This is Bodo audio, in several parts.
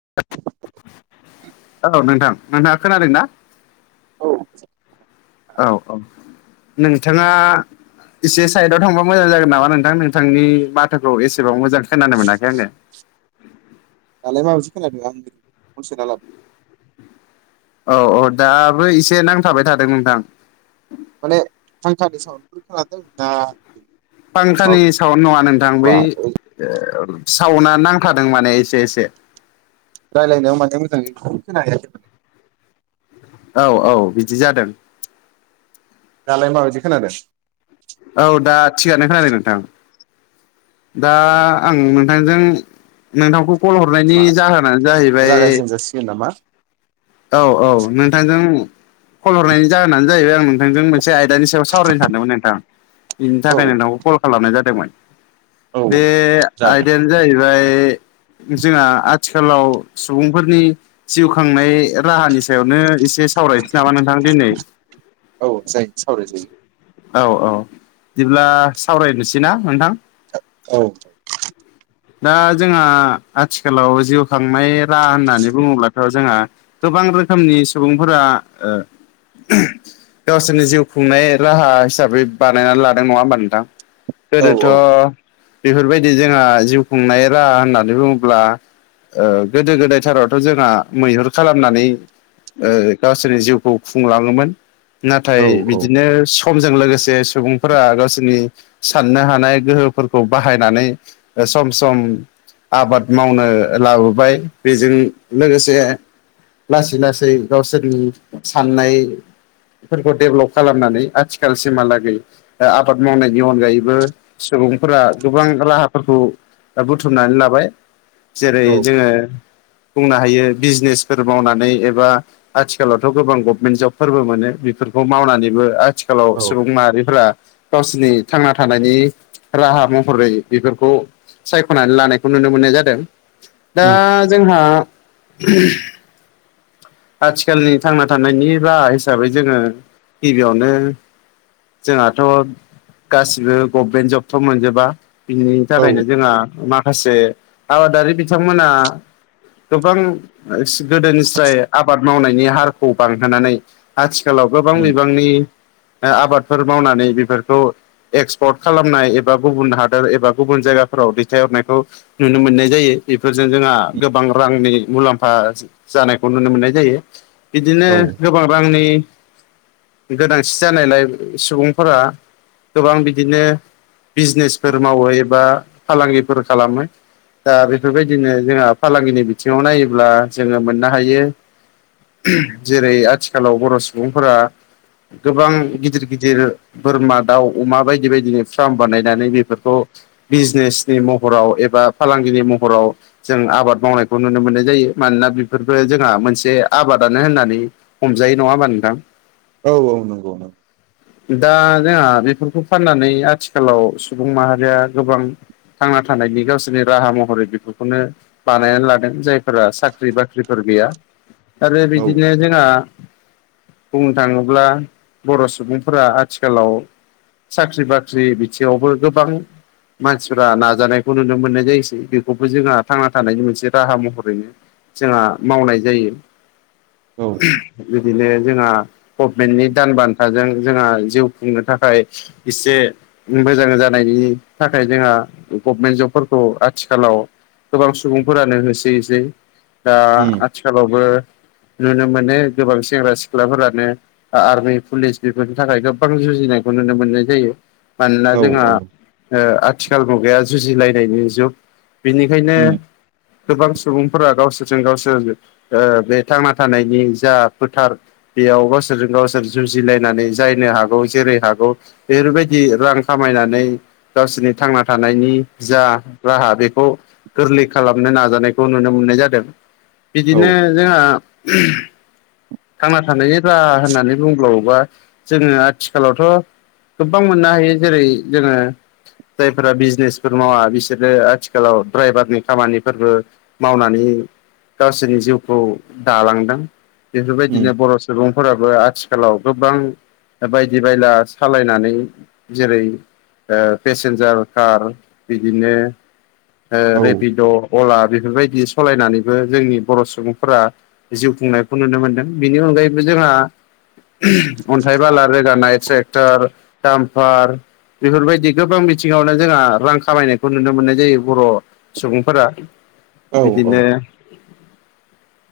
[inaudible] औ नोंथां नोंथांङा खोनादों ना। औ। औ औ नोंथांङा। एसे साइदाव थांबा मोजां जागोन नामा नोंथां नोंथांनि माथोखौ एसेबाव मोजां खोनानो मोनाखै आङो। दालाय माबायदि खोनलाादों [unintelligible] लादों औ औ दाबो एसे नांथाबाय थादों नोंथां। माने [unintelligible] फांखानि सावन नङा नोंथां बै। माबा सावना नांथादों माने एसे एसे। राय्लायनायाव माने मोजांङै [unintelligible] औ औ बिदि जादों। दालाय माबायदि खोनादों। औ दा थिगानो खोनादों नोंथां। दा आं नोंथांजों नोंथांखौ कल हरनायनि जाहोनानो जाहैबाय। जासिगोन नामा। औ औ नोंथांजों खल हरनायनि जाहोनानो जाहैबाय आं नोंथांजों मोनसे। से आयदानि सायाव सावरायनो सानदोंमोन नोंथां बिनि औ थाखाय नोंथांखौ कल खालामनाय जादोंमोन। औ बे जागोन आयदा। जाहैबाय जोंहा आथिखालाव सुबुंफोरनि जिउ खांनाय। राहानि सायावनो एसे सावरायनोसै नामा नोंथां दिनै। औ जायो सावरायजायो औ औ बिदिब्ला सावरायनोसै ना नोंथां। औ। [inaudible] दा जोंहा आथिखालाव जिउ खांनाय राहा होननानै बुङोब्लाथ' जोंहा। गोबां रोखोमनि सुबुंफोरा ओ। गावसोरनि जिउ खुंनाय राहा हिसाबै बानायनानै लादों नङा होमबा नोंथां। औ गोदोथ' बेफोरबायदि जोंहा जिउ खुंनाय राहा होननानै बुङोब्ला। ओ गोदो गोदायथारावथ' जोंहा मैहुर। खालामनानै ओ गावसोरनि जिउखौ खुंलाङोमोन। नाथाय औ बिदिनो। समजों लोगोसे सुबुंफोरा गावसोरनि साननो हानाय गोहोफोरखौ बाहायनानै। सम सम आबाद मावनो लाबोबाय बेजों लोगोसे। लासै लासै गावसोरनि साननाय। फोरखौ डेभलप खालामनानै आथिखालसिमहालागै। ओ आबाद मावनायनि अनगायैबो सुबुंफोरा गोबां राहाफोरखौ। बुथुमनानै लाबाय जेरै औ जोङो बुंनो हायो बिजनेस। फोर मावनानै एबा आथिखालावथ' गोबां गभमेन्ट जब फोरबो मोनो बेफोरखौ मावनानैबो आथि खालाव औ सुबुं माहारिफोरा गावसिनि थांना थानायनि राहा महरै बेफोरखौ सायख'नानै लानायखौ नुनो मोननाय जादों। दा उम जोंहा आथिखालनि थांना थानायनि राहा हिसाबै जोङो गिबियावनो जोंहाथ' गासिबो गभमेन्ट जबथ' मोनजोबा। बिनि औ थाखायनो जोंहा माखासे। आबादारि बिथांमोना गोबां। गोदोनिस्राय आबाद मावनायनि हारखौ बांहोनानै। आथिखालाव गोबां उम बिबांनि आबादफोर मावनानै बेफोरखौ। एक्सपर्ट खालामनाय एबा गुबुन हादोर एबा गुबुन जायगाफोराव दैथायहरनायखौ नुनो मोननाय जायो। बेफोरजों जोंहा गोबां रांनि मुलाम्फा जानायखौ नुनो मोननाय जायो। बिदिनो औ गोबां रांनि गोनांसि जानायलाय सुबुंफोरा गोबां बिदिनो बिजनेसफोर मावो एबा फालांगिफोर खालामो। दा बेफोरबायदिनो जोंहा फालांगिनि बिथिङाव नायोब्ला जोङो मोननो हायो जेरै आथिखालाव बर' सुबुंफोरा गोबां गिदिर गिदिर बोरमा दाउ अमा बायदि बायदिनि फार्म बानायनानै बेफोरखौ बिजनेसनि महराव एबा फालांगिनि महराव जों आबाद मावनायखौ नुनो मोननाय जायो। मानोना बेफोरफोरखौ जोंहा मोनसे आबादानो होननानै हमजायो नङा होमबा नोंथां? औ औ नंगौ नंगौ। दा जोंहा बेफोरखौ फाननानै आथिखालाव सुबुं माहारिया गोबां थांना थानायनि गावसोरनि राहा महरै बेफोरखौनो बानायनानै लादों। जायफोरा साख ख्रि बाख्रिफोर गैया आरो औ बिदिनो जोंहा बुंनो थाङोब्ला बर' सुबुंफोरा आथिखालाव साख्रि बाख्रि बिथिङावबो गोबां मानसिफ्रा नाजानायखौ नुनो मोननाय जायोसै बेखौबो जोंहा थांना थानायनि मोनसे राहा महरै जोंहा मावनाय जायो। औ। बिदिनो जोंहा गभमेन्टनि दान बान्थाजों जोंहा जिउ खुंनो थाखाय इसे मोजां जानायनि थाखाय जोंहा गभमेन्ट जबफोरखौ आथिखालाव गोबां सुबुंफोरानो होसोयैसै। दा उम आथिखालावबो नुनो मोनो गोबां सेंग्रा सिख्लाफोरानो आआर्मि पुलिस बेफोरनि थाखाय गोबां जुजिनायखौ नुनो मोननाय जायो। मानोना औ जोंहा औ ओ आथिखाल मुगैाया जुजिलायनायनि जुग। बेनिखायनो उम गोबां सुबुंफोरा गावसोर जों गावसोर ओ बे थांना थानायनि जा फोथार बेयाव गावसोरजों गावसोर जुजिलायनानै जायनो हागौ जेरै हागौ ओरैबायदि रां खामायनानै गावसोरनि थांना थानायनि जा राहा बेखौ गोरलै खालामनो नाजानायखौ नुनो मोननाय जादों। औ बिदिनो जोंहा थांना थानायनि राहा होननानै बुंबावोबा जोङो आथिखालावथ' गोबां मोननो हायो। जेरै जोङो जायफोरा बिजनेसफोर मावा बिसोरो आथिखालाव ड्राइभारनि खामानिफोरबो मावनानै गावसोरनि जिउखौ दालांदों। उम बेफोरबायदिनो बर' सुबुंफोराबो आथिखालाव गोबां बायदि बायला सालायनानै जेरै ओ पेसेन्जार कार बिदिनो ओ औ रेपिड' अला बेफोरबायदि सालायनानैबो जोंनि बर' सुबुंफोरा जिउ खुंनाय खौ नुनो मोनदों बिनि अनगायैबो जोंहा अन्थाइ बाला रोगानाय ट्रे ओर दामफार बेफोरबायदि गोबां बिथिङावनो जोंहा रां खामायनायखौ नुनो मोननाय जायो बर' सुबुंफोरा औ बिदिनो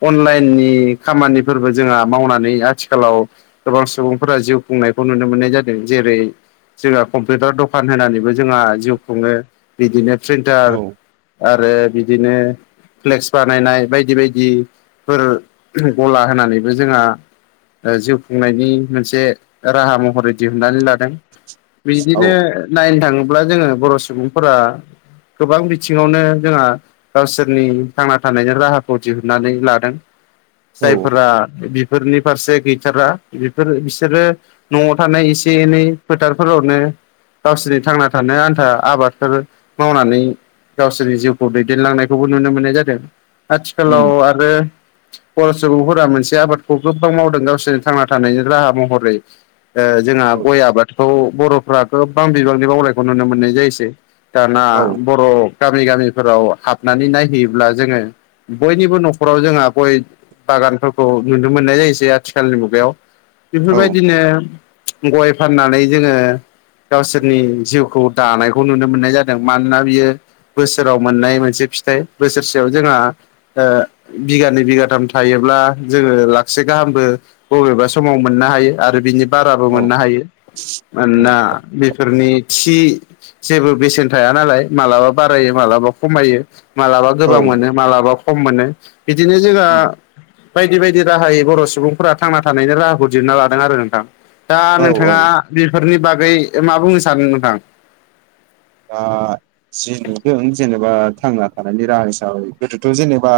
अनलाइननि खामानिफोरबो जोंहा मावनानै आथिखालाव गोबां सुबुंफोरा जिउ खुंनायखौ नुनो मोननाय जादों। जेरै जोंहा कम्पिउटार दखान होनानैबो जोंहा जिउ खुङो बिदिनो प्रिन्टार औ आरो बिदिनो फ्लेक्स बानायनाय बायदि बायदि फोर गला होनानैबो जोंहा ओ जिउ खुंनायनि मोनसे राहा महरै दिहुननानै लादों। बिदिनो नायनो थाङोब्ला जोङो बर' सुबुंफोरा गोबां बिथिङावनो जोंहा गावसोरनि थांना थानायनि राहाखौ दिहुननानै लादों। औ जायफोरा बेफोरनि फारसे गैथारा बेफोर बिसोरो न'आव थानाय एसे एनै फोथारफोरावनो गावसोरनि थांना थानो आन्था आबादफोर मावनानै गावसोरनि जिउखौ दैदेनलांनायखौबो नुनो मोननाय जादों आथिखालाव उम आरो बर' सुबुंफोरा मोनसे आबादखौ गोबां मावदों गावसोरनि थांना थानायनि राहा महरै ओ जोंहा गय आबादखौ बर'फ्राथ' गोबां बिबांनि मावनायखौ नुनो मोननाय जायोसै दाना औ बर' गामि गामिफोराव हाबनानै नायहैयोब्ला जोङो बयनिबो न'खराव जोंहा गय बागानफोरखौ नुनो मोननाय जायोसै आथिखालनि मुगायाव औ बेफोरबायदिनो गय फाननानै जोङो गावसोरनि जिउखौ दानायखौ नुनो मोननाय जादों मानोना बियो बोसोराव मोननाय मोनसे फिथाइ बोसोरसेयाव जोंहा ओ बिगानै बिगाथाम थायोब्ला जोङो लाकसे गाहामबो बबेबा समाव मोननो हायो आरो बिनि बाराबो औ मोननो हायो उम मानोना बेफोरनि थि जेबो बेसेन थाया नालाय मालाबा बारायो मालाबा खमायो। मालाबा औ गोबां मोनो मालाबा खम मोनो बिदिनो जोंहा उम बायदि बायदि राहायै बर' सुबुंफोरा थांना थानायनि राहाखौ दिहुनना लादों आरो नोंथां। दा औ नोंथाङा औ बेफोरनि बागै मा बुंनो सानो नोंथां? दा जि नुदों जेनेबा थांना थानायनि राहा हिसाबै गोदोथ' जेनेबा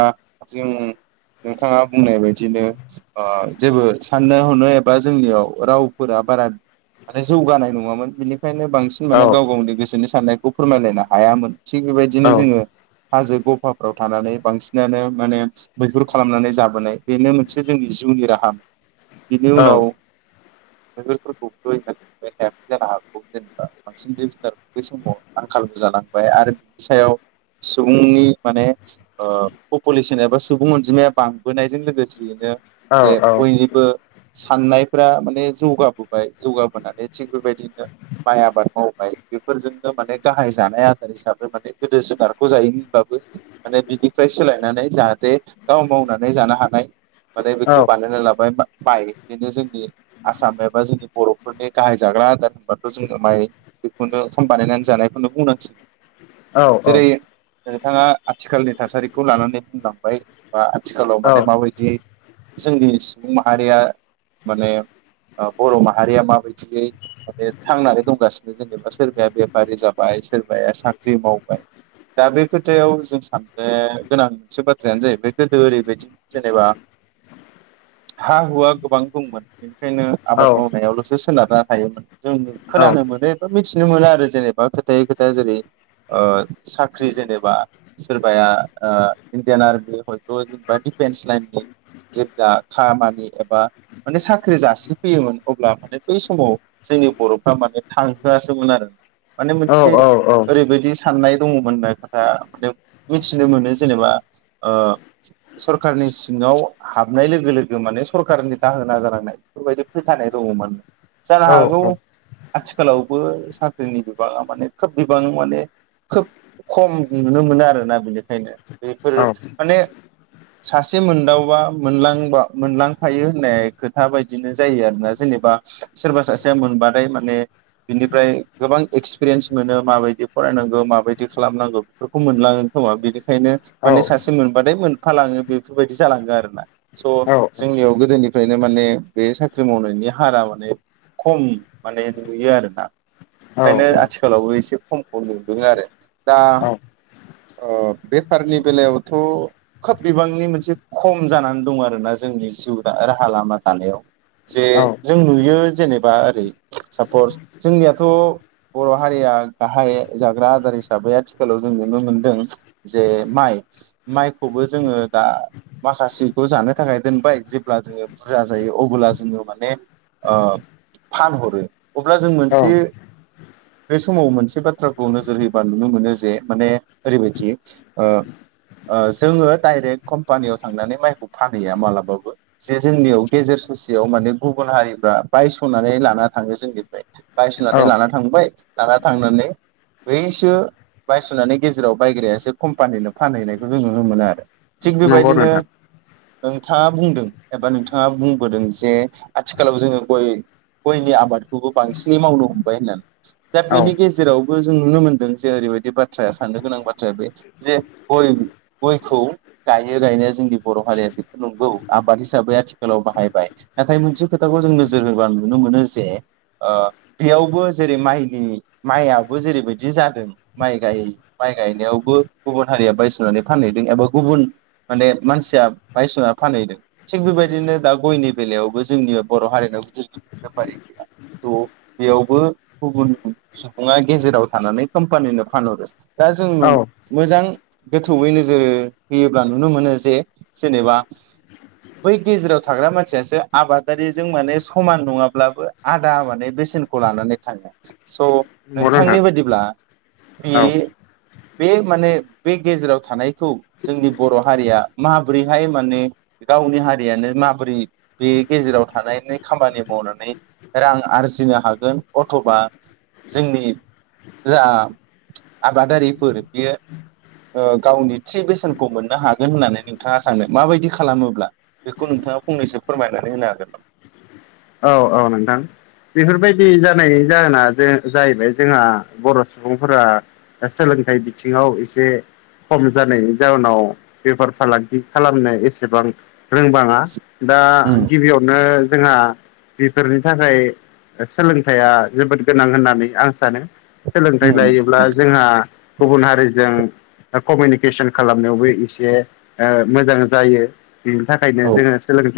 जों नोंथाङा बुंनाय बायदिनो ओ जेबो साननो हनो एबा जोंनियाव रावफोरा बारा माने जौगानाय नङामोन बेनिखायनो बांस सिन माने औ गाव गावनि गोसोनि साननायखौ फोरमायलायनो हायामोन थिग बेबायदिनो औ जोङो हाजो गफाफ्राव थानानै बांसिनानो माने मैहुर खालामनानै जाबोनाय बेनो मोनसे जोंनि जिउनि राहामोन बेनि औ उनाव मैहुरफोरखौ [unintelligible] थानो हायामोन जानो हागौ जेनेबा बांसिन जिब जुनार बै समाव आंखालबो जालांबाय आरो बिनि सायाव सुबुंनि माने ओ पपुलेसन एबा सुबुं अनजिमाया बांबोनायजों लोगोसेयैनो जे बयनि बो साननायफ्रा माने जौगाबोबाय जौगाबोनानै थिग बेबायदिनो माय आबाद मावबाय बेफोरजोंनो माने गाहाय जानाय आदार हिसाबै माने गोदो जुनारखौ जायोमोन ब्लाबो माने बिनिफ्राय सोलायनानै जाहाथे गाव मावनानै जानो हानाय माने औ बेखौ बानायना लाबाय बा बाय बेनो जोंनि आसाम एबा जोंनि बर'फोरनि गाहाय जाग्रा आदार होनबाथ' जोङो माइ मोनो खाम बानायनानै जानायखौनो बुंनांसिगोन औ जेरै नोंथाङा आथिखालनि थासारिखौ लानानै बुंलांबाय बा आथिखालाव माने औ माबायदि जे जोंनि सुबुं माहारिया माने बर' माहारिया माबायदियै माने थांनानै दंगासिनो जेने सोरबाया बेफारि जाबाय सोरबाया साख्रि मावबाय दा बे खोथायाव जों साननो गोनां मोनसे बाथ्रायानो जाहैबाय गोदो ओरैबायदि जेनेबा हा हुवा गोबां खममोन बेनिखायनो औ आबाद मावनायावल'सो सोनारना थायोमोन जों औ खोनानो मोनो ओ मिथिनो मोनो आरो जेनेबा खोथायै खोथा जेरै ओ साख्रि जेनेबा सोरबाया ओ इण्डियान आर्मि हयथ' जेनबा दिडिफेन्स लाइननि जेब्ला खामानि एब बा माने साख्रि जासिफैयोमोन अब्ला माने बै समाव जोंनि बर'फ्रा माने थां नोआसोमोन आरो माने औ मोनसे ओरैबायदिस साननाय दङ मोननो जोंहा माने मिथिनो मोनो जेनेबा ओ सरखारनि सिङाव हाबनाय लोगो लोगो माने सरखारनि दाहोना जानांनाय। बेफोरबायदि फोथायनाय दङमोन जानो हागौ आथिखालाव बो साख्रिनि बिबाङा माने खोब बिबां माने खोब खम नुनो मोनो आरोना बेनिखायनो बेफोरो माने [inaudible] सासे मोनदावबा मोनलांबा मोनलांफायो होननाय खोथा बायदिनो जायो आरोना जेनेबा सोरबा सासेया मोनबाथाय माने बिनिफ्राय गोबां एक्सपिरियेन्स मोनो माबायदि फरायनांगौ माबायदि खालामनांगौ बेफोरखौ मोनलाङो खोमा बेनिखायनो माने सासे मोनबाथाय मोनफालाङो बेफोरबायदि जालाङो आरोना स' जोंनियाव गोदोनि ओफ्रायनो माने बे साख्रि मावनायनि हारा माने खम माने नुयो आरोना ओंखायनो आथिखालावबो एसे खमखौ नुदों आरो दा बेफारनि बेलायावथ' खोब बिबांनि मोनसे खम जानानै दं आरो ना जोंनि जिउ राहा लामा दानायाव जे औ जों नुयो जेनेबा ओरै सापस जोंनियाथ' बर' हारिया गाहाय जाग्रा आदार हिसाबै आथिखालाव जों नुनो मोनदों जे माइ माइखौबो जोङो दा माखासेखौ जानो थाखाय दोनबाय जेब्ला जोङो बुरजा जायो अब्ला जोङो माने फानहरो अब्ला जों औ औ मोनसे बे समाव मोनसे बाथ्राखौ नोजोर होयोबा नुनो मोनो जे माने ओरैबायदि जोङो डाइरेक्ट कम्पानियाव थांनानै माइखौ फानहैया मालाबाबो जे जोंनियाव गेजेर ससेयाव माने गुबुन हारिफ्रा बायस'नानै लाना थाङो जों निफ्राय बायसननानै औ लाना थांबाय लाना थांनानै बैसो बायस'नानै गेजेराव बायग्रायासो कम्पानिनो फानहैनायखौ जों नुनो मोनो आरो थिग नंगौ बेबायदिनो नोंथां नोंथाङा बुंदों एबा नोंथाङा बुंबोदों जे आथिखालाव जोङो गय गयनि आबाद खौबो बांसिनै मावनो हमबाय होननानै दा औ बेनि गेजेरावबो जों नुनो मोनदों जे ओरैबाय दि बाथ्राया साननो गोनां बाथ्राया बे जे गय गयखौ गायो गायनाया जोंनि बर' हारिया नंगौ आबाद हिसाबै आथिखालाव बाहायबाय नाथाय मोनसे खोथाखौ जों नोजोर होबा नुनो मोनो जे बेयावबो जेरै माइनि माइयाबो जेरैबायदि जादों माइ गाय माइ गायनायावबो गुबुन हारिया बायस'नानै फानहैदों एबा गुबुन माने मानसिया बायसना फानहैदों थिग बेबायदिनो दा गयनि बेलायावबो जोंनि बर' हारिनाव बिदि बेफारि गैया। थ' बेयावबो गुबुन सुबुङा गेजेराव थानानै कम्पानिनो फानहरो। दा जों नुनो औ मोजां गोथौयै नोजोर होयोब्ला नुनो मोनो जे जेनेबा बै गेजेराव थाग्रा मानसियासो आबादारिजों माने समान नङाब्लाबो आ लादा माने बेसेनखौ लानानै थाङो स' नंगौ नोंथांनि नोंथां बायदिब्ला बे औ बे माने बे गेजेराव थानायखौ जोंनि बर' हारिया माबोरैहाय माने गावनि हारियानो माबोरै बे गेजेराव थानायनि खामानि मावनानै रां आरजिनो हागोन अथ'बा जोंनि जा आबादारिफोर बियो गावनि थि बेसेनखौ मोननो हागोन होननानै नोंथाङा सानदों माबायदि खालामोब्ला? बेखौ नोंथाङा फंनैसो फोरमायनानै होनो हागोन नामा? औ औ नोंथां बेफोरबायदि जानायनि जाहोना जों जाहैबाय जोंहा बर' सुबुंफोरा दा सोलोंथाइ बिथिङाव एसे खम जानायनि जाउनाव बेफार फालांगि खालामनो एसेबां रोंबाङा दा नामा? गिबियावनो जोंहा बेफोरनि थाखाय सोलोंथाइया जोबोद गोनां होननानै आं सानो सोलोंथाइ उम लायोब्ला उम जोंहा गुबुन हारिजों कमिनिकेसन खालामनायावबो एसे मोजां जायो बिनि थाखायनो औ जोङो सोलोंथा